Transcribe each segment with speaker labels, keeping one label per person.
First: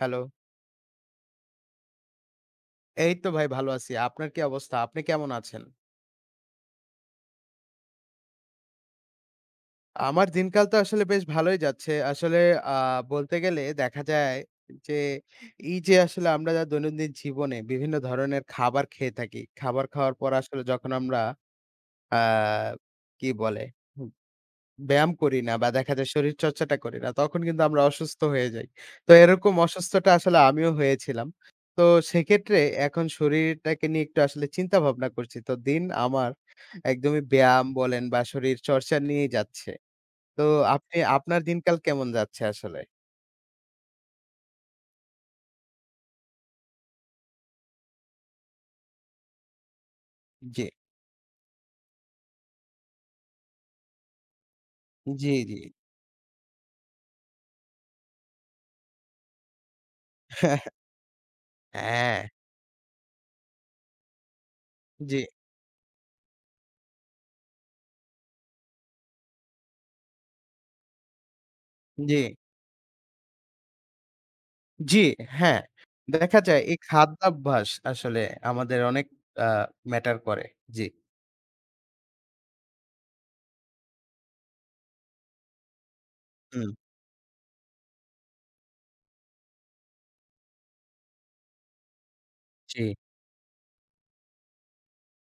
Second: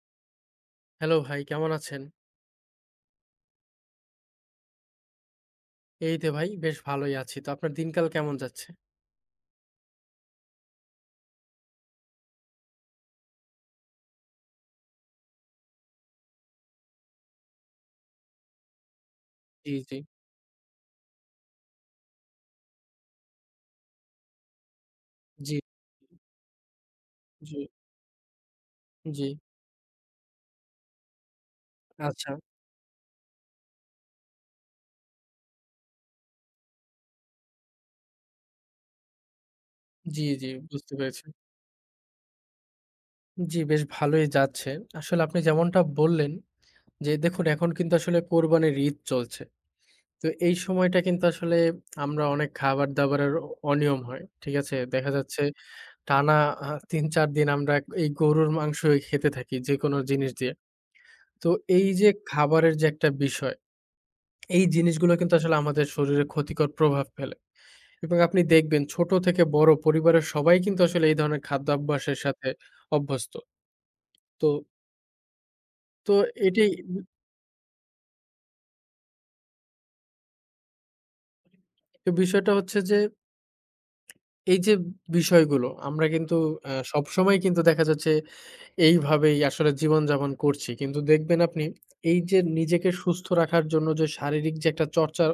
Speaker 1: Hello.
Speaker 2: Hello ভাই, কেমন আছেন?
Speaker 1: এই তো ভাই ভালো আছি। আপনার কি অবস্থা? আপনি কেমন আছেন?
Speaker 2: এই তো ভাই বেশ ভালোই আছি। তো আপনার দিনকাল কেমন যাচ্ছে?
Speaker 1: আমার দিনকাল তো আসলে বেশ ভালোই যাচ্ছে। আসলে আ বলতে গেলে দেখা যায় যে, এই যে আসলে আমরা যা দৈনন্দিন জীবনে বিভিন্ন ধরনের খাবার খেয়ে থাকি।
Speaker 2: জি,
Speaker 1: খাবার
Speaker 2: জি,
Speaker 1: খাওয়ার পর আসলে যখন আমরা আ কি বলে? হুম ব্যায়াম করি না
Speaker 2: জি,
Speaker 1: বা দেখা যায় শরীরচর্চাটা করি না, তখন
Speaker 2: জি,
Speaker 1: কিন্তু আমরা অসুস্থ হয়ে যাই। তো
Speaker 2: জি।
Speaker 1: এরকম অসুস্থটা আসলে আমিও হয়েছিলাম। তো
Speaker 2: আচ্ছা।
Speaker 1: সেক্ষেত্রে এখন শরীরটাকে নিয়ে একটু আসলে চিন্তা ভাবনা করছি। তো দিন আমার একদমই ব্যায়াম বলেন বা শরীরচর্চা নিয়েই যাচ্ছে।
Speaker 2: জি,
Speaker 1: তো
Speaker 2: জি, বুঝতে
Speaker 1: আপনি
Speaker 2: পেরেছি।
Speaker 1: আপনার দিনকাল কেমন যাচ্ছে আসলে?
Speaker 2: জি, বেশ ভালোই যাচ্ছে। আসলে আপনি যেমনটা বললেন যে দেখুন এখন কিন্তু আসলে কোরবানির ঈদ চলছে। তো এই
Speaker 1: জি,
Speaker 2: সময়টা কিন্তু আসলে আমরা অনেক খাবার-দাবারের অনিয়ম হয়। ঠিক আছে? দেখা
Speaker 1: জি,
Speaker 2: যাচ্ছে
Speaker 1: জি।
Speaker 2: টানা ৩-৪ দিন আমরা এই গরুর মাংসই খেতে থাকি যেকোনো জিনিস দিয়ে। তো এই যে
Speaker 1: হ্যাঁ।
Speaker 2: খাবারের যে একটা বিষয়, এই জিনিসগুলো
Speaker 1: জি,
Speaker 2: কিন্তু আসলে আমাদের শরীরে ক্ষতিকর প্রভাব ফেলে। এবং আপনি দেখবেন ছোট থেকে বড় পরিবারের সবাই কিন্তু আসলে এই ধরনের
Speaker 1: জি,
Speaker 2: খাদ্যাভ্যাসের সাথে অভ্যস্ত। তো
Speaker 1: জি, হ্যাঁ।
Speaker 2: তো
Speaker 1: দেখা যায়
Speaker 2: এটি
Speaker 1: এই খাদ্যাভ্যাস আসলে আমাদের অনেক আ ম্যাটার করে। জি।
Speaker 2: বিষয়টা হচ্ছে যে এই যে বিষয়গুলো আমরা কিন্তু
Speaker 1: হুম,
Speaker 2: সবসময় কিন্তু দেখা যাচ্ছে এইভাবেই আসলে জীবনযাপন করছি। কিন্তু দেখবেন আপনি এই যে
Speaker 1: জি,
Speaker 2: নিজেকে সুস্থ রাখার জন্য যে শারীরিক যে একটা চর্চা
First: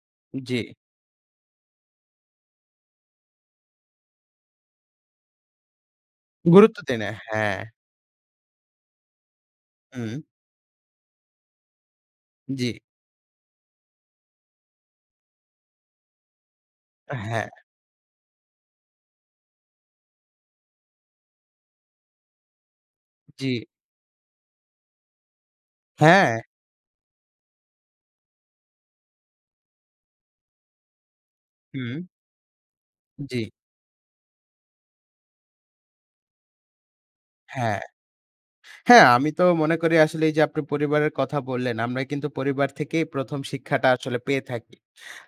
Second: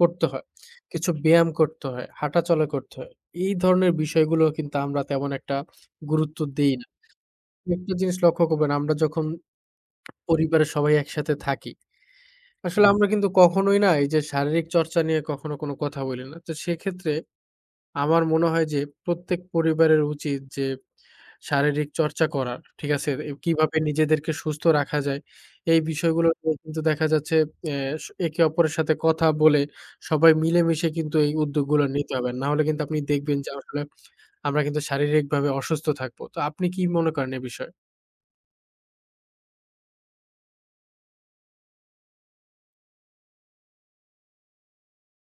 Speaker 2: করতে হয়,
Speaker 1: জি।
Speaker 2: কিছু ব্যায়াম করতে হয়, হাঁটাচলা করতে হয়। এই ধরনের বিষয়গুলো কিন্তু আমরা তেমন একটা গুরুত্ব দেই।
Speaker 1: গুরুত্ব দেয় না। হ্যাঁ।
Speaker 2: একটা জিনিস লক্ষ্য করবেন, আমরা যখন
Speaker 1: হুম,
Speaker 2: পরিবারের সবাই একসাথে থাকি,
Speaker 1: জি,
Speaker 2: আসলে হুম। আমরা কিন্তু কখনোই না এই যে শারীরিক চর্চা নিয়ে কখনো কোনো কথা বলি না। তো সেক্ষেত্রে
Speaker 1: হ্যাঁ।
Speaker 2: আমার মনে হয় যে প্রত্যেক পরিবারের উচিত যে শারীরিক চর্চা করার, ঠিক আছে? এ
Speaker 1: জি,
Speaker 2: কিভাবে নিজেদেরকে সুস্থ রাখা যায়, এই বিষয়গুলো
Speaker 1: হ্যাঁ।
Speaker 2: নিয়ে কিন্তু দেখা যাচ্ছে অ্যা স একে অপরের সাথে কথা বলে সবাই মিলেমিশে কিন্তু এই উদ্যোগগুলো
Speaker 1: হুম,
Speaker 2: নিতে হবে। না হলে কিন্তু আপনি দেখবেন
Speaker 1: জি,
Speaker 2: যে আসলে আমরা কিন্তু শারীরিকভাবে অসুস্থ থাকবো। তো আপনি কি মনে করেন এ বিষয়ে?
Speaker 1: হ্যাঁ। হ্যাঁ, আমি তো মনে করি আসলে এই যে আপনি পরিবারের কথা বললেন, আমরা কিন্তু পরিবার থেকেই ১ম শিক্ষাটা আসলে পেয়ে থাকি।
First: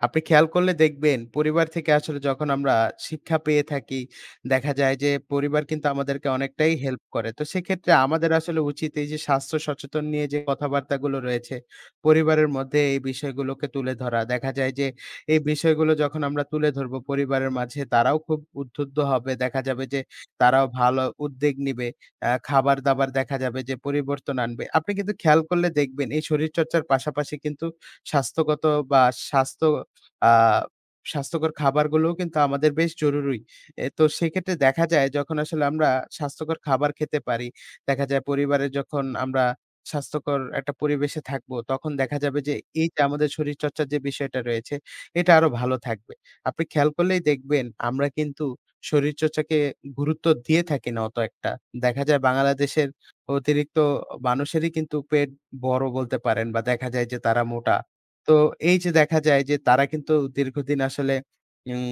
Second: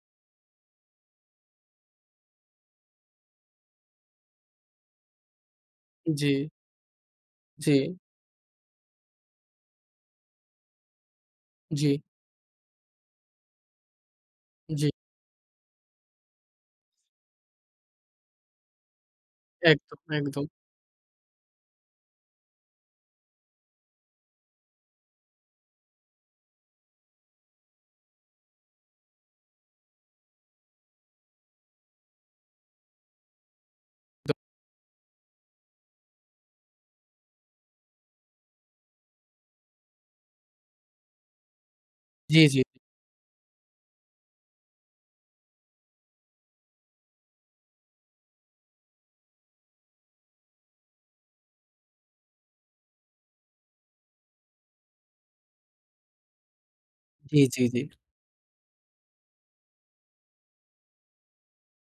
Speaker 1: আপনি খেয়াল করলে দেখবেন পরিবার থেকে আসলে যখন আমরা শিক্ষা পেয়ে থাকি, দেখা যায় যে পরিবার কিন্তু আমাদেরকে
Speaker 2: জি,
Speaker 1: অনেকটাই হেল্প করে। তো
Speaker 2: জি,
Speaker 1: সেক্ষেত্রে আমাদের আসলে উচিত এই যে স্বাস্থ্য সচেতন নিয়ে যে কথাবার্তাগুলো রয়েছে,
Speaker 2: জি।
Speaker 1: পরিবারের মধ্যে এই বিষয়গুলোকে তুলে ধরা। দেখা যায় যে
Speaker 2: জি,
Speaker 1: এই বিষয়গুলো যখন আমরা তুলে ধরবো পরিবারের মাঝে তারাও খুব উদ্বুদ্ধ হবে। দেখা যাবে যে
Speaker 2: একদম, একদম।
Speaker 1: তারাও ভালো উদ্যোগ নিবে। খাবার-দাবার দেখা যাবে যে পরিবর্তন আনবে। আপনি কিন্তু খেয়াল করলে দেখবেন এই শরীরচর্চার পাশাপাশি কিন্তু স্বাস্থ্যগত বা স্বাস্থ্য আ স্বাস্থ্যকর খাবারগুলোও কিন্তু আমাদের বেশ জরুরি। এ তো সেক্ষেত্রে দেখা যায় যখন আসলে আমরা স্বাস্থ্যকর খাবার খেতে পারি, দেখা যায় পরিবারে যখন আমরা স্বাস্থ্যকর একটা পরিবেশে থাকবো, তখন দেখা যাবে
Speaker 2: জি,
Speaker 1: যে
Speaker 2: জি,
Speaker 1: এই যে আমাদের শরীরচর্চার যে বিষয়টা রয়েছে, এটা আরো ভালো থাকবে। আপনি খেয়াল করলেই দেখবেন আমরা কিন্তু শরীরচর্চাকে গুরুত্ব দিয়ে থাকি না অত একটা। দেখা যায় বাংলাদেশের অতিরিক্ত মানুষেরই কিন্তু পেট বড় বলতে পারেন বা দেখা যায় যে
Speaker 2: জি,
Speaker 1: তারা
Speaker 2: জি,
Speaker 1: মোটা।
Speaker 2: জি,
Speaker 1: তো এই যে দেখা যায় যে তারা কিন্তু দীর্ঘদিন আসলে উম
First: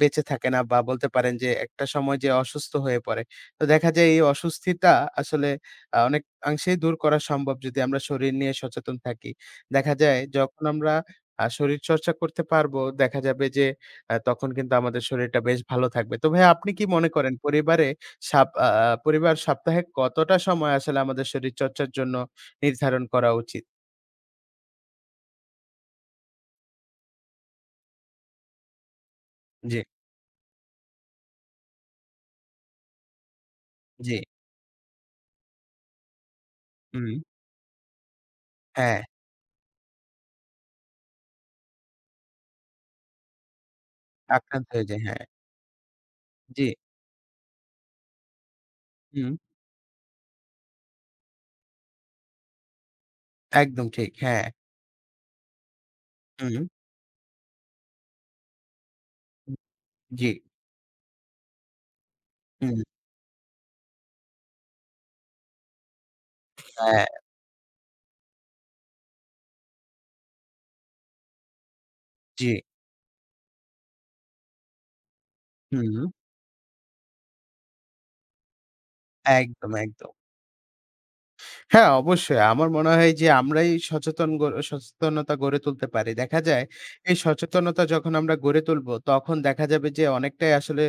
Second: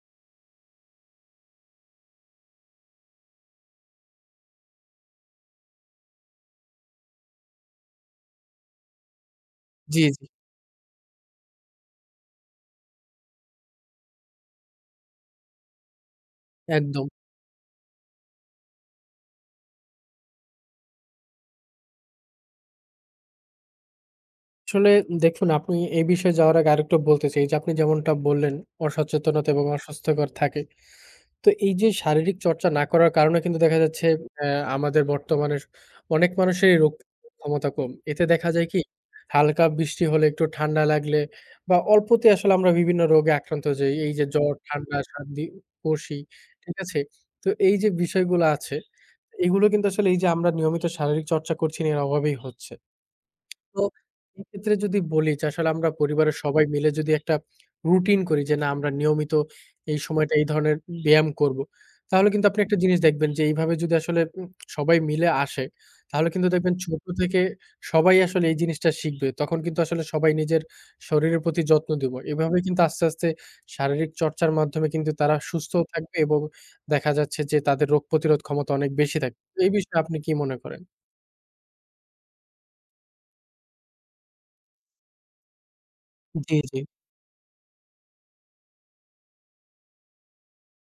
Speaker 1: বেঁচে থাকে না বা বলতে পারেন যে একটা সময় যে অসুস্থ হয়ে পড়ে। তো দেখা যায় এই অস্বস্তিটা আসলে অনেকাংশেই দূর করা সম্ভব যদি আমরা শরীর নিয়ে সচেতন থাকি। দেখা
Speaker 2: জি,
Speaker 1: যায়
Speaker 2: জি,
Speaker 1: যখন আমরা শরীরচর্চা করতে পারবো, দেখা যাবে যে তখন কিন্তু আমাদের শরীরটা বেশ ভালো থাকবে। তো ভাইয়া আপনি কি
Speaker 2: একদম।
Speaker 1: মনে করেন পরিবারে সাপ আ আ পরিবার সপ্তাহে কতটা সময় আসলে আমাদের শরীরচর্চার জন্য নির্ধারণ করা উচিত?
Speaker 2: আসলে দেখুন আপনি এই বিষয়ে যাওয়ার আগে আরেকটু বলতে চাই যে আপনি যেমনটা বললেন অসচেতনতা এবং
Speaker 1: জি,
Speaker 2: অস্বাস্থ্যকর থাকে। তো এই যে শারীরিক চর্চা না করার কারণে কিন্তু দেখা যাচ্ছে
Speaker 1: জি,
Speaker 2: অ্যা আমাদের বর্তমানে অনেক মানুষেরই রোগ
Speaker 1: হুম।
Speaker 2: ক্ষমতা কম। এতে দেখা যায় কি
Speaker 1: হ্যাঁ,
Speaker 2: হালকা বৃষ্টি হলে, একটু ঠান্ডা লাগলে বা অল্পতে আসলে আমরা বিভিন্ন রোগে আক্রান্ত হয়ে যাই। এই যে জ্বর,
Speaker 1: আক্রান্ত হয়ে
Speaker 2: ঠান্ডা,
Speaker 1: যায়। হ্যাঁ।
Speaker 2: সর্দি, কাশি,
Speaker 1: জি,
Speaker 2: ঠিক আছে? তো এই যে বিষয়গুলো আছে
Speaker 1: হুম।
Speaker 2: এগুলো কিন্তু আসলে এই যে আমরা নিয়মিত শারীরিক চর্চা করছি না এর অভাবেই হচ্ছে। তো
Speaker 1: একদম ঠিক, হ্যাঁ।
Speaker 2: এক্ষেত্রে যদি বলি যে আসলে আমরা পরিবারের
Speaker 1: হুম।
Speaker 2: সবাই মিলে যদি একটা রুটিন করি যে না আমরা নিয়মিত এই
Speaker 1: জি,
Speaker 2: সময়টা এই ধরনের ব্যায়াম করব। তাহলে কিন্তু আপনি
Speaker 1: হুম,
Speaker 2: একটা জিনিস দেখবেন যে এইভাবে যদি আসলে সবাই মিলে আসে, তাহলে কিন্তু দেখবেন ছোট
Speaker 1: হ্যাঁ,
Speaker 2: থেকে সবাই আসলে এই জিনিসটা শিখবে। তখন কিন্তু আসলে সবাই নিজের শরীরের প্রতি যত্ন দিব।
Speaker 1: জি,
Speaker 2: এভাবে কিন্তু আস্তে, আস্তে শারীরিক চর্চার মাধ্যমে কিন্তু তারা সুস্থও
Speaker 1: হুম,
Speaker 2: থাকবে এবং দেখা যাচ্ছে যে তাদের রোগ প্রতিরোধ ক্ষমতা অনেক বেশি থাকবে। এই
Speaker 1: একদম,
Speaker 2: বিষয়ে
Speaker 1: একদম।
Speaker 2: আপনি কি মনে করেন?
Speaker 1: হ্যাঁ, অবশ্যই। আমার মনে হয় যে আমরাই সচেতনতা গড়ে তুলতে পারি। দেখা
Speaker 2: জি,
Speaker 1: যায়
Speaker 2: জি।
Speaker 1: এই সচেতনতা যখন আমরা গড়ে তুলব, তখন দেখা যাবে যে অনেকটাই আসলে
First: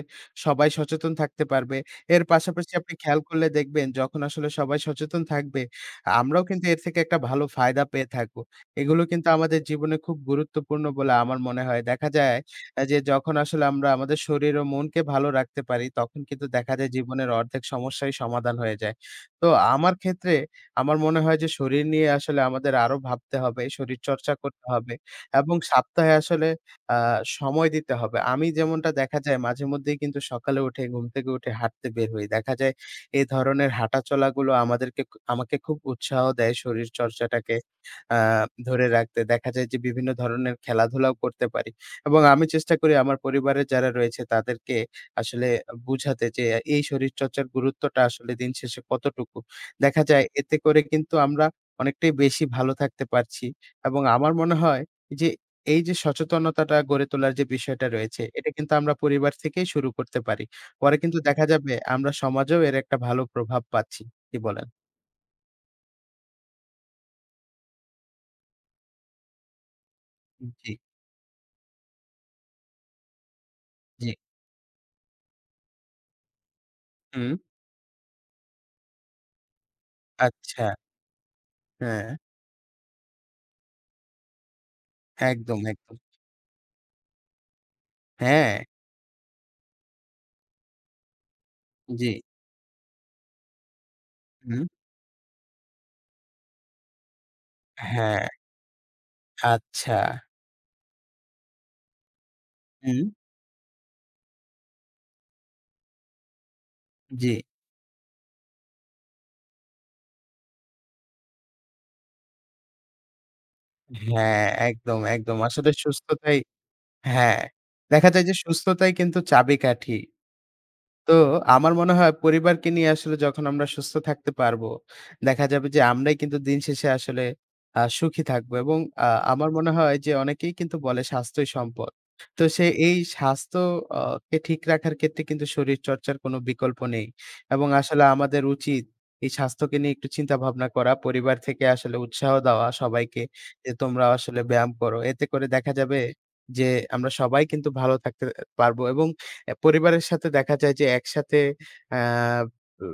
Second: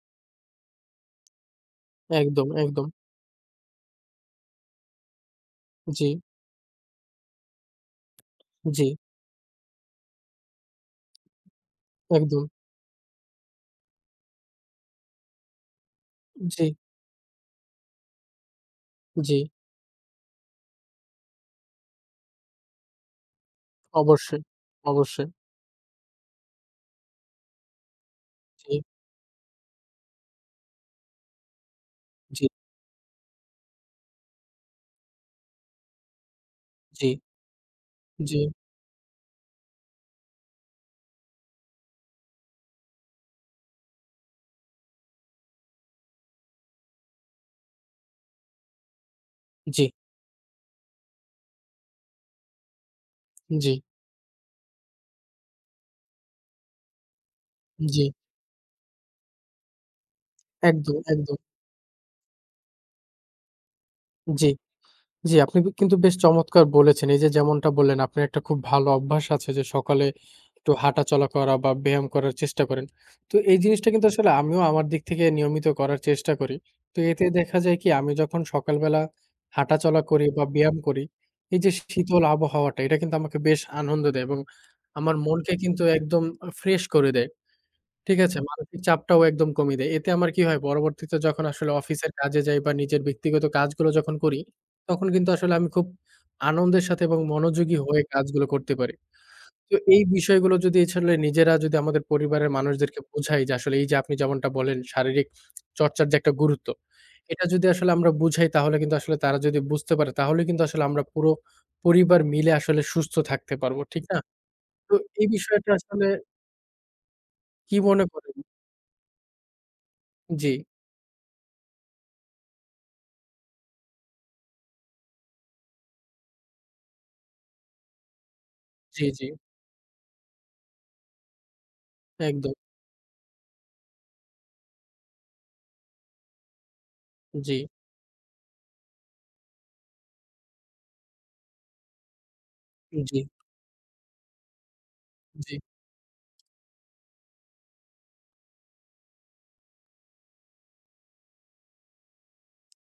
Speaker 1: সবাই সচেতন থাকতে পারবে। এর
Speaker 2: একদম,
Speaker 1: পাশাপাশি
Speaker 2: একদম।
Speaker 1: আপনি খেয়াল করলে দেখবেন যখন আসলে সবাই সচেতন থাকবে,
Speaker 2: জি।
Speaker 1: আমরাও কিন্তু এর থেকে একটা ভালো ফায়দা পেয়ে থাকব।
Speaker 2: জি,
Speaker 1: এগুলো কিন্তু আমাদের জীবনে খুব গুরুত্বপূর্ণ বলে আমার মনে হয়। দেখা যায়
Speaker 2: একদম।
Speaker 1: যে যখন আসলে আমরা আমাদের শরীর ও মনকে ভালো রাখতে পারি, তখন কিন্তু
Speaker 2: জি,
Speaker 1: দেখা যায় জীবনের অর্ধেক সমস্যাই সমাধান হয়ে যায়।
Speaker 2: জি,
Speaker 1: তো আমার ক্ষেত্রে আমার মনে হয় যে শরীর নিয়ে আসলে আমাদের আরো ভাবতে হবে, শরীরচর্চা
Speaker 2: অবশ্যই,
Speaker 1: করতে হবে
Speaker 2: অবশ্যই।
Speaker 1: এবং সপ্তাহে আসলে আ সময় দিতে হবে। আমি
Speaker 2: জি,
Speaker 1: যেমনটা দেখা যায় মাঝেমধ্যেই কিন্তু সকালে উঠে ঘুম থেকে উঠে হাঁটতে বের হই।
Speaker 2: জি,
Speaker 1: দেখা যায় এ ধরনের হাঁটাচলাগুলো আমাদেরকে খু আমাকে খুব উৎসাহ দেয়
Speaker 2: জি,
Speaker 1: শরীরচর্চাটাকে আ
Speaker 2: জি,
Speaker 1: ধরে রাখতে। দেখা যায় যে বিভিন্ন ধরনের খেলাধুলাও করতে পারি এবং আমি চেষ্টা করি আমার পরিবারের যারা রয়েছে তাদেরকে আসলে বুঝাতে যে এই শরীরচর্চার গুরুত্বটা আসলে দিন শেষে কতটুকু।
Speaker 2: জি,
Speaker 1: দেখা যায় এতে করে কিন্তু আমরা অনেকটাই বেশি ভালো থাকতে পারছি
Speaker 2: জি,
Speaker 1: এবং আমার মনে হয় যে এই যে সচেতনতাটা গড়ে তোলার যে বিষয়টা
Speaker 2: জি,
Speaker 1: রয়েছে, এটা কিন্তু আমরা পরিবার থেকেই শুরু করতে পারি। পরে
Speaker 2: একদম,
Speaker 1: কিন্তু
Speaker 2: একদম।
Speaker 1: দেখা যাবে আমরা সমাজেও এর একটা ভালো প্রভাব পাচ্ছি। কি
Speaker 2: জি।
Speaker 1: বলেন?
Speaker 2: জি, আপনি কিন্তু বেশ চমৎকার বলেছেন। এই যে যেমনটা বললেন, আপনার একটা খুব ভালো অভ্যাস আছে যে সকালে
Speaker 1: জি,
Speaker 2: একটু হাঁটাচলা করা বা ব্যায়াম করার চেষ্টা করেন। তো এই জিনিসটা কিন্তু
Speaker 1: জি।
Speaker 2: আসলে আমিও আমার দিক থেকে নিয়মিত করার চেষ্টা করি। তো এতে
Speaker 1: হুম।
Speaker 2: দেখা যায় কি আমি যখন সকালবেলা হাঁটাচলা করি বা
Speaker 1: আচ্ছা।
Speaker 2: ব্যায়াম করি, এই যে
Speaker 1: হ্যাঁ,
Speaker 2: শীতল আবহাওয়াটা এটা কিন্তু আমাকে বেশ আনন্দ দেয় এবং আমার মনকে
Speaker 1: একদম,
Speaker 2: কিন্তু
Speaker 1: একদম।
Speaker 2: একদম ফ্রেশ করে দেয়। ঠিক আছে,
Speaker 1: হ্যাঁ,
Speaker 2: মানসিক চাপটাও একদম কমিয়ে দেয়। এতে আমার কি হয় পরবর্তীতে যখন আসলে
Speaker 1: জি।
Speaker 2: অফিসের কাজে যাই বা নিজের ব্যক্তিগত কাজগুলো যখন করি,
Speaker 1: হুম।
Speaker 2: তখন কিন্তু আসলে আমি খুব আনন্দের সাথে এবং মনোযোগী হয়ে
Speaker 1: হ্যাঁ,
Speaker 2: কাজগুলো করতে পারি। তো
Speaker 1: আচ্ছা।
Speaker 2: এই বিষয়গুলো যদি আসলে নিজেরা যদি আমাদের পরিবারের মানুষদেরকে
Speaker 1: হুম,
Speaker 2: বোঝাই যে আসলে এই যে আপনি যেমনটা বলেন শারীরিক চর্চার যে একটা গুরুত্ব,
Speaker 1: জি।
Speaker 2: এটা যদি আসলে আমরা বুঝাই তাহলে কিন্তু আসলে তারা যদি বুঝতে পারে তাহলে কিন্তু আসলে আমরা পুরো পরিবার মিলে আসলে সুস্থ থাকতে পারবো। ঠিক না?
Speaker 1: হ্যাঁ,
Speaker 2: তো
Speaker 1: একদম,
Speaker 2: এই
Speaker 1: একদম। আসলে
Speaker 2: বিষয়টা আসলে
Speaker 1: সুস্থতাই হ্যাঁ,
Speaker 2: কি মনে
Speaker 1: দেখা যায় যে
Speaker 2: করেন?
Speaker 1: সুস্থতাই কিন্তু চাবিকাঠি।
Speaker 2: জি,
Speaker 1: তো আমার মনে হয় পরিবারকে নিয়ে আসলে যখন আমরা সুস্থ থাকতে পারবো, দেখা যাবে যে আমরাই কিন্তু দিন শেষে আসলে সুখী থাকবো এবং
Speaker 2: জি,
Speaker 1: আ
Speaker 2: জি।
Speaker 1: আমার মনে হয় যে অনেকেই কিন্তু বলে স্বাস্থ্যই সম্পদ। তো
Speaker 2: একদম।
Speaker 1: সে এই স্বাস্থ্য অ কে ঠিক রাখার ক্ষেত্রে কিন্তু শরীরচর্চার কোনো বিকল্প নেই
Speaker 2: জি,
Speaker 1: এবং আসলে আমাদের উচিত এই স্বাস্থ্যকে নিয়ে একটু চিন্তা ভাবনা করা, পরিবার থেকে আসলে উৎসাহ দেওয়া
Speaker 2: জি, জি,
Speaker 1: সবাইকে যে তোমরা আসলে ব্যায়াম করো। এতে করে
Speaker 2: জি,
Speaker 1: দেখা যাবে যে আমরা সবাই কিন্তু ভালো থাকতে পারবো এবং পরিবারের সাথে দেখা যায় যে একসাথে আ উ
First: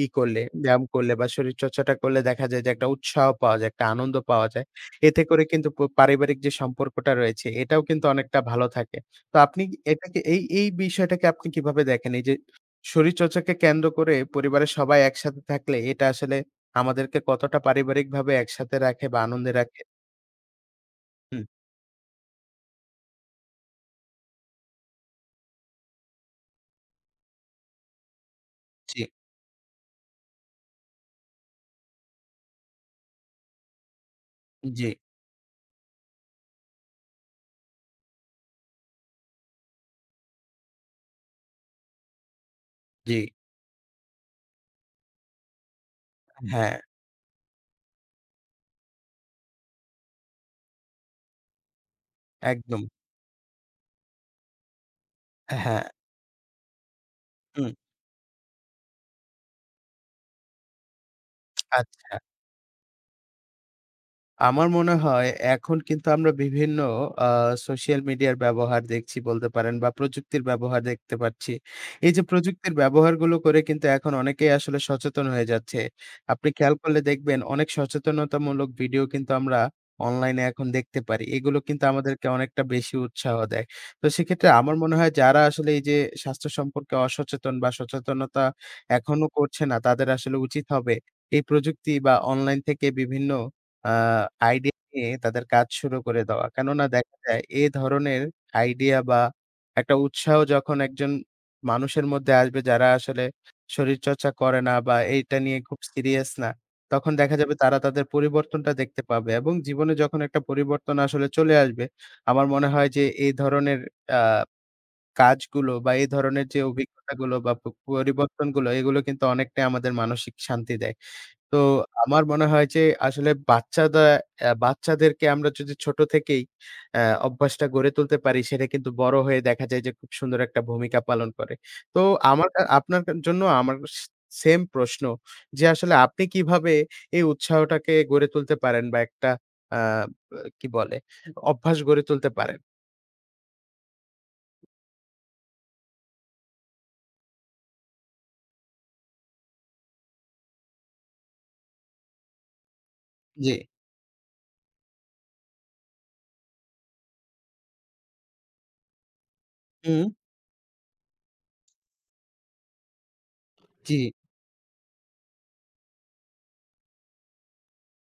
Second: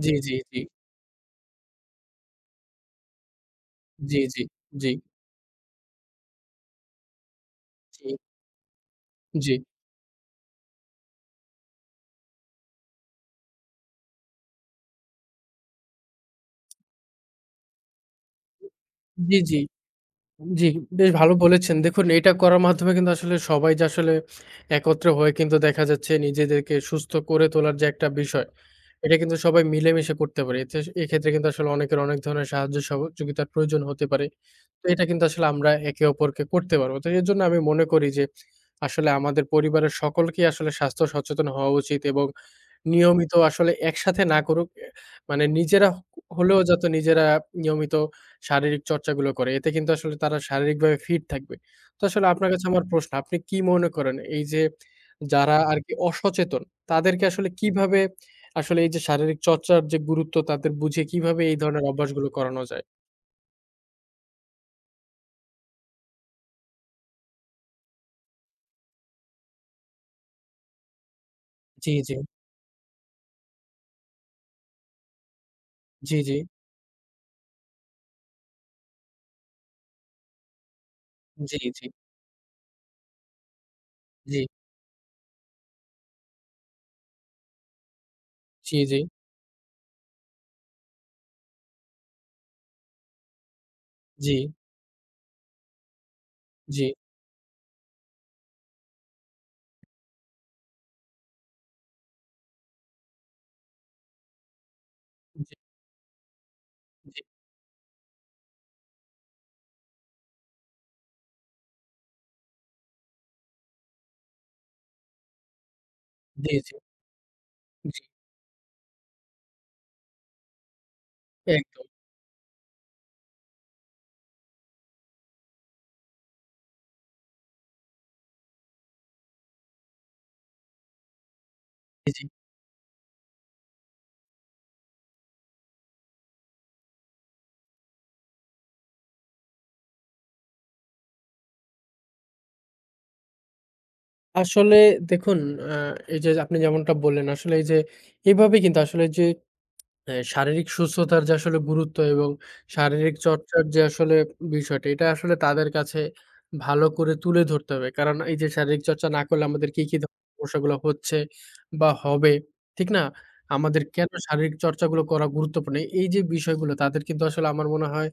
Speaker 1: ই
Speaker 2: জি, জি,
Speaker 1: করলে,
Speaker 2: জি,
Speaker 1: ব্যায়াম করলে বা শরীরচর্চাটা করলে দেখা যায় যে একটা উৎসাহ পাওয়া যায়, একটা আনন্দ
Speaker 2: জি, জি,
Speaker 1: পাওয়া যায়।
Speaker 2: জি,
Speaker 1: এতে করে কিন্তু পারিবারিক যে সম্পর্কটা রয়েছে এটাও কিন্তু অনেকটা ভালো থাকে। তো
Speaker 2: জি,
Speaker 1: আপনি এই বিষয়টাকে আপনি কিভাবে দেখেন? এই যে শরীরচর্চাকে কেন্দ্র করে পরিবারের সবাই একসাথে থাকলে এটা আসলে আমাদেরকে কতটা পারিবারিকভাবে একসাথে রাখে বা আনন্দে
Speaker 2: জি,
Speaker 1: রাখে?
Speaker 2: জি, বেশ ভালো
Speaker 1: হুম।
Speaker 2: বলেছেন। দেখুন এটা করার মাধ্যমে কিন্তু আসলে সবাই যে আসলে একত্রে হয়ে কিন্তু দেখা যাচ্ছে নিজেদেরকে সুস্থ করে তোলার যে একটা বিষয়,
Speaker 1: জি,
Speaker 2: এটা কিন্তু সবাই মিলেমিশে করতে পারে। এতে এক্ষেত্রে কিন্তু আসলে অনেকের অনেক ধরনের সাহায্য সহযোগিতার প্রয়োজন হতে পারে। তো
Speaker 1: জি,
Speaker 2: এটা কিন্তু আসলে আমরা একে অপরকে করতে পারবো। তো এজন্য আমি মনে করি যে আসলে আমাদের পরিবারের সকলকেই আসলে স্বাস্থ্য সচেতন হওয়া উচিত এবং
Speaker 1: জি।
Speaker 2: নিয়মিত আসলে একসাথে না করুক। এ মানে নিজেরা হলেও
Speaker 1: হ্যাঁ,
Speaker 2: যাতে নিজেরা নিয়মিত শারীরিক চর্চাগুলো করে। এতে কিন্তু আসলে তারা শারীরিকভাবে ফিট থাকবে। তো আসলে আপনার কাছে
Speaker 1: একদম।
Speaker 2: আমার প্রশ্ন, আপনি কি মনে করেন এই যে যারা
Speaker 1: হ্যাঁ,
Speaker 2: আরকি অসচেতন, তাদেরকে আসলে
Speaker 1: হুম,
Speaker 2: কিভাবে আসলে এই যে শারীরিক চর্চার যে গুরুত্ব তাদের বুঝিয়ে কিভাবে এই ধরনের
Speaker 1: আচ্ছা।
Speaker 2: অভ্যাসগুলো করানো যায়?
Speaker 1: আমার মনে হয় এখন কিন্তু আমরা বিভিন্ন আ সোশ্যাল মিডিয়ার ব্যবহার দেখছি বলতে পারেন বা প্রযুক্তির ব্যবহার দেখতে পাচ্ছি।
Speaker 2: জি,
Speaker 1: এই
Speaker 2: জি,
Speaker 1: যে প্রযুক্তির ব্যবহারগুলো করে কিন্তু এখন অনেকেই আসলে সচেতন হয়ে যাচ্ছে।
Speaker 2: জি, জি,
Speaker 1: আপনি খেয়াল করলে দেখবেন অনেক সচেতনতামূলক ভিডিও কিন্তু আমরা অনলাইনে এখন দেখতে পারি।
Speaker 2: জি,
Speaker 1: এগুলো
Speaker 2: জি,
Speaker 1: কিন্তু
Speaker 2: জি,
Speaker 1: আমাদেরকে অনেকটা বেশি উৎসাহ দেয়। তো
Speaker 2: জি, জি,
Speaker 1: সেক্ষেত্রে আমার মনে হয় যারা আসলে এই যে স্বাস্থ্য সম্পর্কে অসচেতন বা সচেতনতা
Speaker 2: জি, জি,
Speaker 1: এখনো করছে না, তাদের আসলে উচিত হবে এই প্রযুক্তি বা অনলাইন থেকে বিভিন্ন আ
Speaker 2: জি,
Speaker 1: আইডিয়া নিয়ে তাদের কাজ শুরু করে দেওয়া।
Speaker 2: জি,
Speaker 1: কেননা দেখা যায় এ ধরনের আইডিয়া বা একটা উৎসাহ যখন একজন মানুষের মধ্যে আসবে যারা আসলে শরীরচর্চা করে না বা এইটা নিয়ে খুব সিরিয়াস না, তখন দেখা যাবে তারা তাদের পরিবর্তনটা দেখতে পাবে এবং জীবনে যখন একটা পরিবর্তন আসলে চলে আসবে, আমার মনে হয় যে এই ধরনের আ কাজগুলো বা এই ধরনের
Speaker 2: জি,
Speaker 1: যে
Speaker 2: জি,
Speaker 1: অভিজ্ঞতাগুলো বা
Speaker 2: জি,
Speaker 1: পরিবর্তনগুলো এগুলো কিন্তু অনেকটাই আমাদের মানসিক শান্তি দেয়। তো
Speaker 2: একদম।
Speaker 1: আমার মনে হয় যে আসলে বাচ্চাদা অ্যা বাচ্চাদেরকে আমরা যদি ছোট থেকেই অ্যা অভ্যাসটা গড়ে তুলতে পারি, সেটা কিন্তু বড় হয়ে দেখা যায় যে খুব সুন্দর একটা ভূমিকা পালন করে। তো
Speaker 2: জি, জি।
Speaker 1: আমার কা আপনার কা জন্য আমার সেম প্রশ্ন যে আসলে আপনি কিভাবে এই উৎসাহটাকে গড়ে তুলতে পারেন বা একটা আ কি বলে অভ্যাস গড়ে তুলতে পারেন?
Speaker 2: আসলে দেখুন, আ এই যে আপনি যেমনটা বললেন, আসলে এই যে এভাবে কিন্তু আসলে যে শারীরিক সুস্থতার যে আসলে গুরুত্ব এবং শারীরিক
Speaker 1: জি।
Speaker 2: চর্চার যে আসলে বিষয়টা, এটা আসলে তাদের কাছে ভালো করে তুলে ধরতে হবে। কারণ এই যে শারীরিক চর্চা না করলে আমাদের কি, কি
Speaker 1: হুম।
Speaker 2: ধরনের সমস্যাগুলো হচ্ছে বা হবে, ঠিক না? আমাদের
Speaker 1: জি।
Speaker 2: কেন শারীরিক চর্চাগুলো করা গুরুত্বপূর্ণ? এই যে বিষয়গুলো তাদের কিন্তু আসলে আমার মনে হয়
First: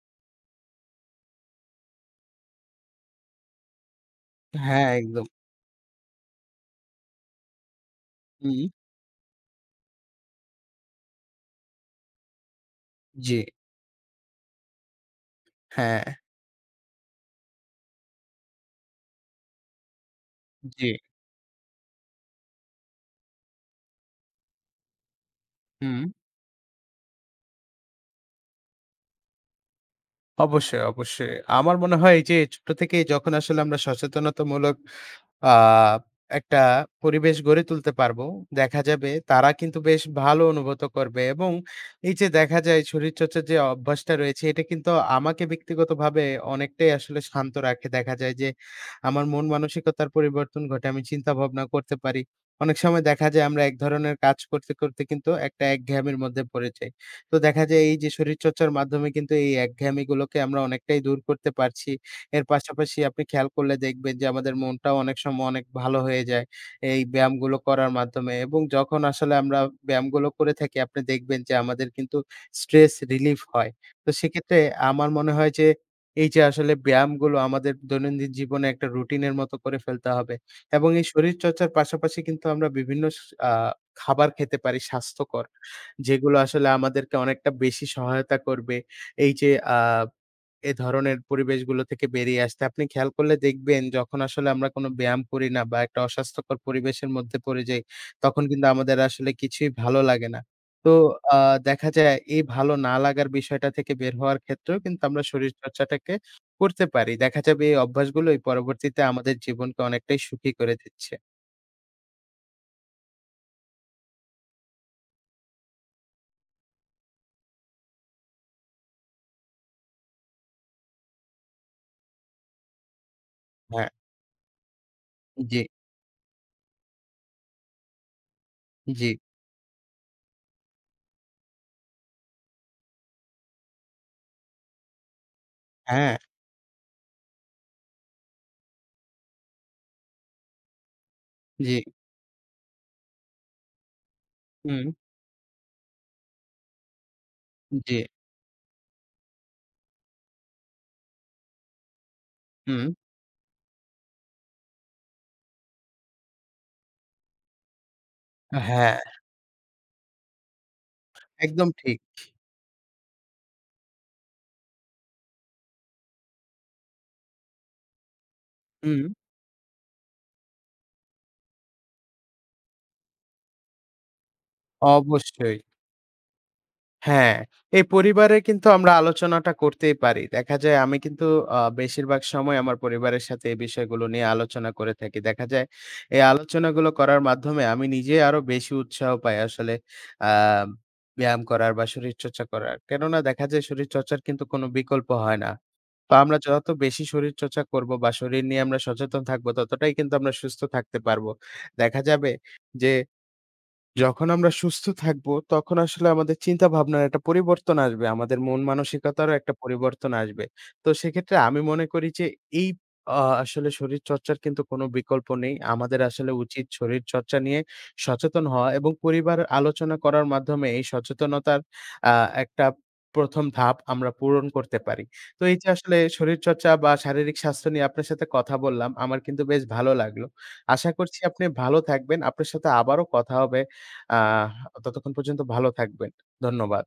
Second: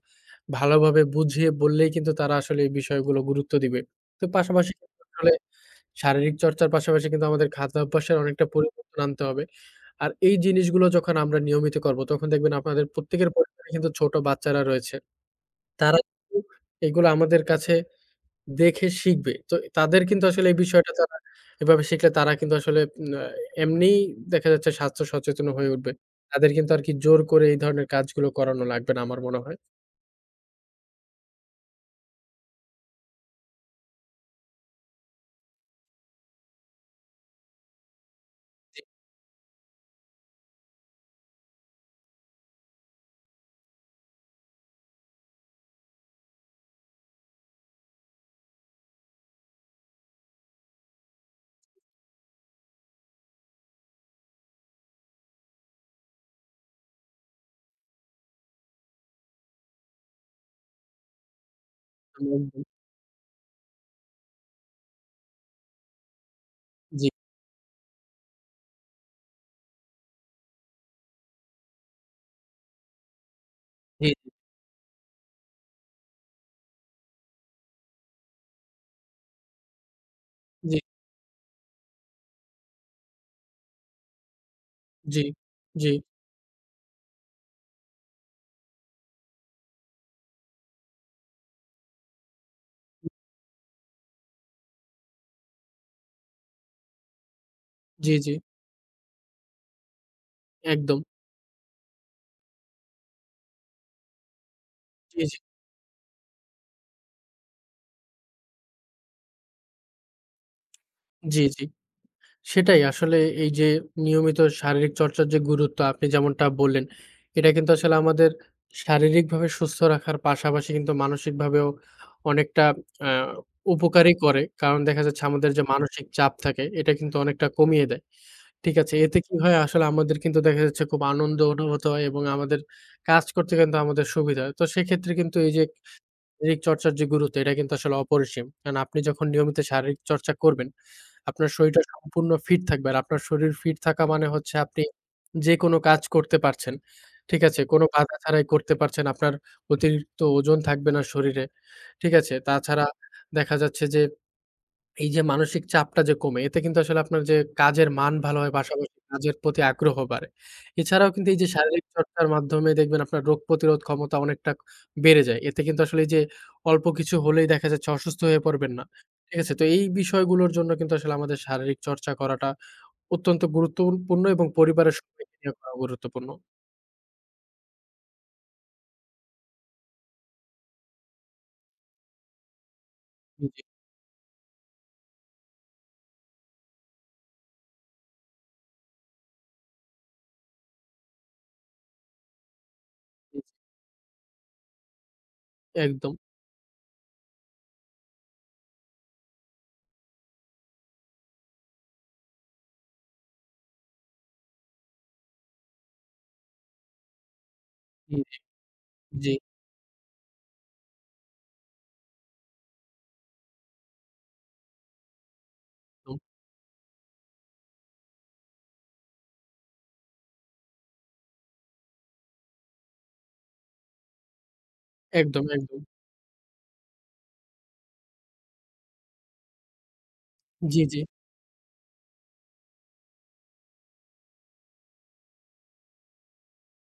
Speaker 2: ভালোভাবে বুঝিয়ে বললেই কিন্তু তারা আসলে এই বিষয়গুলো গুরুত্ব দিবে। তো পাশাপাশি
Speaker 1: হ্যাঁ, একদম।
Speaker 2: আসলে শারীরিক চর্চার পাশাপাশি কিন্তু আমাদের খাদ্যাভ্যাসের অনেকটা
Speaker 1: হুম।
Speaker 2: পরিবর্তন আনতে হবে। আর এই জিনিসগুলো যখন আমরা নিয়মিত করব, তখন দেখবেন আপনাদের প্রত্যেকের
Speaker 1: জি।
Speaker 2: পরিবারে কিন্তু ছোট বাচ্চারা রয়েছে। তারা
Speaker 1: হ্যাঁ।
Speaker 2: কিন্তু এগুলো আমাদের কাছে দেখে শিখবে। তো তাদের কিন্তু আসলে এই
Speaker 1: জি।
Speaker 2: বিষয়টা তারা এভাবে শিখলে তারা কিন্তু আসলে উম আ এমনিই দেখা যাচ্ছে স্বাস্থ্য সচেতন হয়ে উঠবে।
Speaker 1: হুম।
Speaker 2: তাদের কিন্তু আর কি জোর করে এই ধরনের কাজগুলো করানো লাগবে না আমার মনে হয়।
Speaker 1: অবশ্যই, অবশ্যই। আমার মনে হয় এই যে ছোট থেকে যখন আসলে আমরা সচেতনতামূলক আ একটা পরিবেশ গড়ে তুলতে পারবো। দেখা যাবে তারা কিন্তু বেশ ভালো অনুভূত করবে এবং এই যে দেখা যায় শরীরচর্চার যে অভ্যাসটা রয়েছে, এটা কিন্তু আমাকে ব্যক্তিগতভাবে অনেকটাই আসলে শান্ত রাখে। দেখা যায় যে আমার মন মানসিকতার পরিবর্তন ঘটে। আমি চিন্তা ভাবনা করতে পারি। অনেক সময় দেখা যায় আমরা এক ধরনের কাজ করতে, করতে কিন্তু একটা একঘেয়েমির মধ্যে পড়ে যাই। তো দেখা যায় এই যে শরীরচর্চার মাধ্যমে কিন্তু এই একঘেয়েমিগুলোকে আমরা অনেকটাই দূর করতে পারছি।
Speaker 2: আমি
Speaker 1: এর
Speaker 2: একদম।
Speaker 1: পাশাপাশি আপনি খেয়াল করলে দেখবেন যে আমাদের মনটাও অনেক সময় অনেক ভালো হয়ে যায় এই
Speaker 2: জি,
Speaker 1: ব্যায়ামগুলো করার মাধ্যমে এবং যখন আসলে আমরা ব্যায়ামগুলো করে থাকি আপনি দেখবেন যে আমাদের কিন্তু স্ট্রেস রিলিফ হয়। তো
Speaker 2: জি,
Speaker 1: সেক্ষেত্রে আমার মনে হয় যে এই যে আসলে ব্যায়ামগুলো আমাদের দৈনন্দিন জীবনে একটা রুটিনের মতো করে ফেলতে হবে
Speaker 2: জি,
Speaker 1: এবং এই শরীরচর্চার পাশাপাশি কিন্তু আমরা বিভিন্ন স আ খাবার খেতে পারি
Speaker 2: জি,
Speaker 1: স্বাস্থ্যকর।
Speaker 2: জি,
Speaker 1: যেগুলো আসলে আমাদেরকে অনেকটা বেশি সহায়তা করবে। এই যে আ এ ধরনের পরিবেশগুলো থেকে বেরিয়ে আসতে। আপনি খেয়াল করলে দেখবেন যখন আসলে আমরা কোনো ব্যায়াম করি না বা একটা অস্বাস্থ্যকর পরিবেশের মধ্যে পড়ে যাই,
Speaker 2: জি, জি,
Speaker 1: তখন কিন্তু আমাদের আসলে কিছুই ভালো লাগে না। তো
Speaker 2: একদম।
Speaker 1: আ দেখা যায় এই ভালো না লাগার বিষয়টা থেকে বের হওয়ার ক্ষেত্রেও কিন্তু আমরা
Speaker 2: জি, জি,
Speaker 1: শরীরচর্চাটাকে করতে পারি। দেখা যাবে এই অভ্যাসগুলোই পরবর্তীতে আমাদের জীবনকে অনেকটাই সুখী করে দিচ্ছে।
Speaker 2: জি, জি। সেটাই আসলে এই যে নিয়মিত শারীরিক চর্চার যে গুরুত্ব আপনি যেমনটা বললেন, এটা কিন্তু আসলে আমাদের শারীরিকভাবে সুস্থ রাখার পাশাপাশি কিন্তু মানসিকভাবেও অনেকটা আ
Speaker 1: হ্যাঁ,
Speaker 2: উপকারই করে। কারণ দেখা যাচ্ছে আমাদের
Speaker 1: জি,
Speaker 2: যে মানসিক চাপ থাকে এটা কিন্তু অনেকটা কমিয়ে দেয়। ঠিক আছে?
Speaker 1: জি,
Speaker 2: এতে কি হয় আসলে আমাদের কিন্তু দেখা যাচ্ছে খুব আনন্দ অনুভূত হয় এবং আমাদের কাজ করতে কিন্তু আমাদের সুবিধা হয়। তো সেক্ষেত্রে কিন্তু এই যে
Speaker 1: হ্যাঁ,
Speaker 2: শারীরিক চর্চার যে গুরুত্ব এটা কিন্তু আসলে অপরিসীম। কারণ আপনি যখন নিয়মিত শারীরিক চর্চা করবেন আপনার
Speaker 1: জি,
Speaker 2: শরীরটা সম্পূর্ণ ফিট থাকবে। আর আপনার শরীর ফিট থাকা মানে হচ্ছে আপনি
Speaker 1: হুম,
Speaker 2: যেকোনো কাজ করতে পারছেন। ঠিক আছে? কোনো
Speaker 1: জি,
Speaker 2: বাধা ছাড়াই করতে পারছেন। আপনার অতিরিক্ত ওজন থাকবে না শরীরে। ঠিক আছে?
Speaker 1: হুম,
Speaker 2: তাছাড়া দেখা যাচ্ছে যে এই যে মানসিক চাপটা যে কমে, এতে কিন্তু আসলে আপনার যে কাজের মান ভালো হয়,
Speaker 1: হ্যাঁ,
Speaker 2: পাশাপাশি কাজের প্রতি আগ্রহ বাড়ে। এছাড়াও কিন্তু এই যে
Speaker 1: একদম
Speaker 2: শারীরিক
Speaker 1: ঠিক।
Speaker 2: চর্চার মাধ্যমে দেখবেন আপনার রোগ প্রতিরোধ ক্ষমতা অনেকটা বেড়ে যায়। এতে কিন্তু আসলে এই যে অল্প কিছু হলেই দেখা যাচ্ছে অসুস্থ হয়ে পড়বেন না।
Speaker 1: হুম,
Speaker 2: ঠিক আছে? তো এই বিষয়গুলোর জন্য কিন্তু আসলে আমাদের শারীরিক চর্চা করাটা অত্যন্ত গুরুত্বপূর্ণ এবং পরিবারের সবাইকে নিয়ে
Speaker 1: অবশ্যই।
Speaker 2: করা গুরুত্বপূর্ণ।
Speaker 1: হ্যাঁ, এই পরিবারে কিন্তু আমরা আলোচনাটা করতেই পারি। দেখা যায় আমি কিন্তু বেশিরভাগ সময় আমার পরিবারের সাথে
Speaker 2: জি,
Speaker 1: এই
Speaker 2: জি,
Speaker 1: বিষয়গুলো নিয়ে আলোচনা করে থাকি। দেখা যায় এই আলোচনাগুলো করার মাধ্যমে আমি নিজে আরো বেশি উৎসাহ পাই আসলে আ ব্যায়াম করার বা শরীরচর্চা করার। কেননা
Speaker 2: জি,
Speaker 1: দেখা যায় শরীরচর্চার কিন্তু কোনো বিকল্প হয় না। তো
Speaker 2: একদম।
Speaker 1: আমরা যত বেশি শরীরচর্চা করব বা শরীর নিয়ে আমরা সচেতন থাকবো ততটাই কিন্তু আমরা সুস্থ থাকতে পারবো। দেখা যাবে যে যখন আমরা সুস্থ থাকবো, তখন আসলে আমাদের চিন্তাভাবনার একটা পরিবর্তন আসবে।
Speaker 2: জি,
Speaker 1: আমাদের
Speaker 2: জি,
Speaker 1: মন
Speaker 2: জি,
Speaker 1: মানসিকতারও একটা পরিবর্তন আসবে। তো সেক্ষেত্রে আমি মনে করি যে এই আসলে শরীরচর্চার কিন্তু কোনো বিকল্প নেই। আমাদের
Speaker 2: একদম।
Speaker 1: আসলে উচিত শরীরচর্চা নিয়ে সচেতন হওয়া এবং পরিবার আলোচনা করার মাধ্যমে এই সচেতনতার আ একটা ১ম ধাপ আমরা পূরণ করতে পারি। তো
Speaker 2: একদম,
Speaker 1: এই যে
Speaker 2: একদম।
Speaker 1: আসলে শরীরচর্চা বা শারীরিক স্বাস্থ্য নিয়ে আপনার সাথে কথা বললাম, আমার কিন্তু বেশ ভালো লাগলো।
Speaker 2: জি,
Speaker 1: আশা
Speaker 2: জি।
Speaker 1: করছি আপনি ভালো থাকবেন। আপনার সাথে আবারও কথা হবে। আ ততক্ষণ পর্যন্ত ভালো থাকবেন। ধন্যবাদ।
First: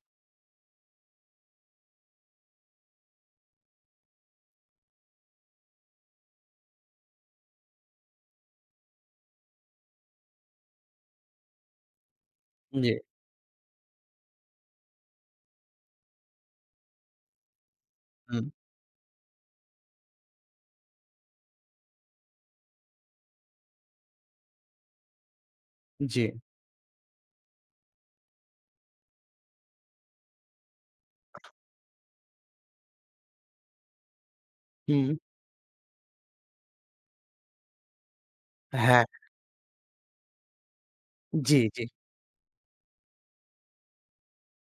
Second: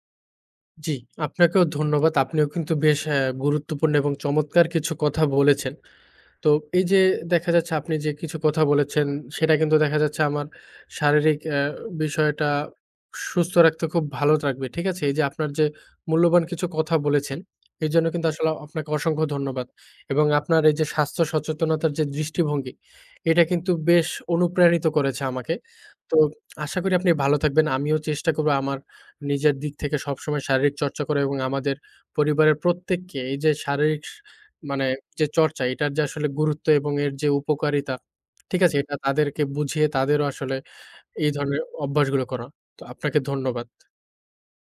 Speaker 2: জি, আপনাকেও ধন্যবাদ। আপনিও কিন্তু বেশ গুরুত্বপূর্ণ এবং চমৎকার কিছু কথা বলেছেন। তো এই যে দেখা যাচ্ছে আপনি যে কিছু কথা বলেছেন, সেটা কিন্তু দেখা যাচ্ছে আমার শারীরিক বিষয়টা
Speaker 1: জি।
Speaker 2: সুস্থ রাখতে খুব ভালো রাখবে। ঠিক আছে? এই যে আপনার যে মূল্যবান কিছু কথা বলেছেন, এজন্য কিন্তু
Speaker 1: হুম,
Speaker 2: আসলে আপনাকে অসংখ্য ধন্যবাদ। এবং আপনার এই যে স্বাস্থ্য সচেতনতার যে দৃষ্টিভঙ্গি, এটা কিন্তু বেশ অনুপ্রাণিত করেছে আমাকে। তো
Speaker 1: জি।
Speaker 2: আশা করি আপনি ভালো থাকবেন। আমিও চেষ্টা করব আমার নিজের দিক থেকে সবসময় শারীরিক চর্চা করা এবং আমাদের পরিবারের প্রত্যেককে এই যে শারীরিক মানে
Speaker 1: হুম,
Speaker 2: যে চর্চা এটার যে আসলে গুরুত্ব এবং এর যে উপকারিতা, ঠিক আছে? এটা
Speaker 1: হ্যাঁ,
Speaker 2: তাদেরকে বুঝিয়ে তাদেরও আসলে এই
Speaker 1: জি,
Speaker 2: ধরনের
Speaker 1: জি।
Speaker 2: অভ্যাসগুলো করা। তো আপনাকে ধন্যবাদ।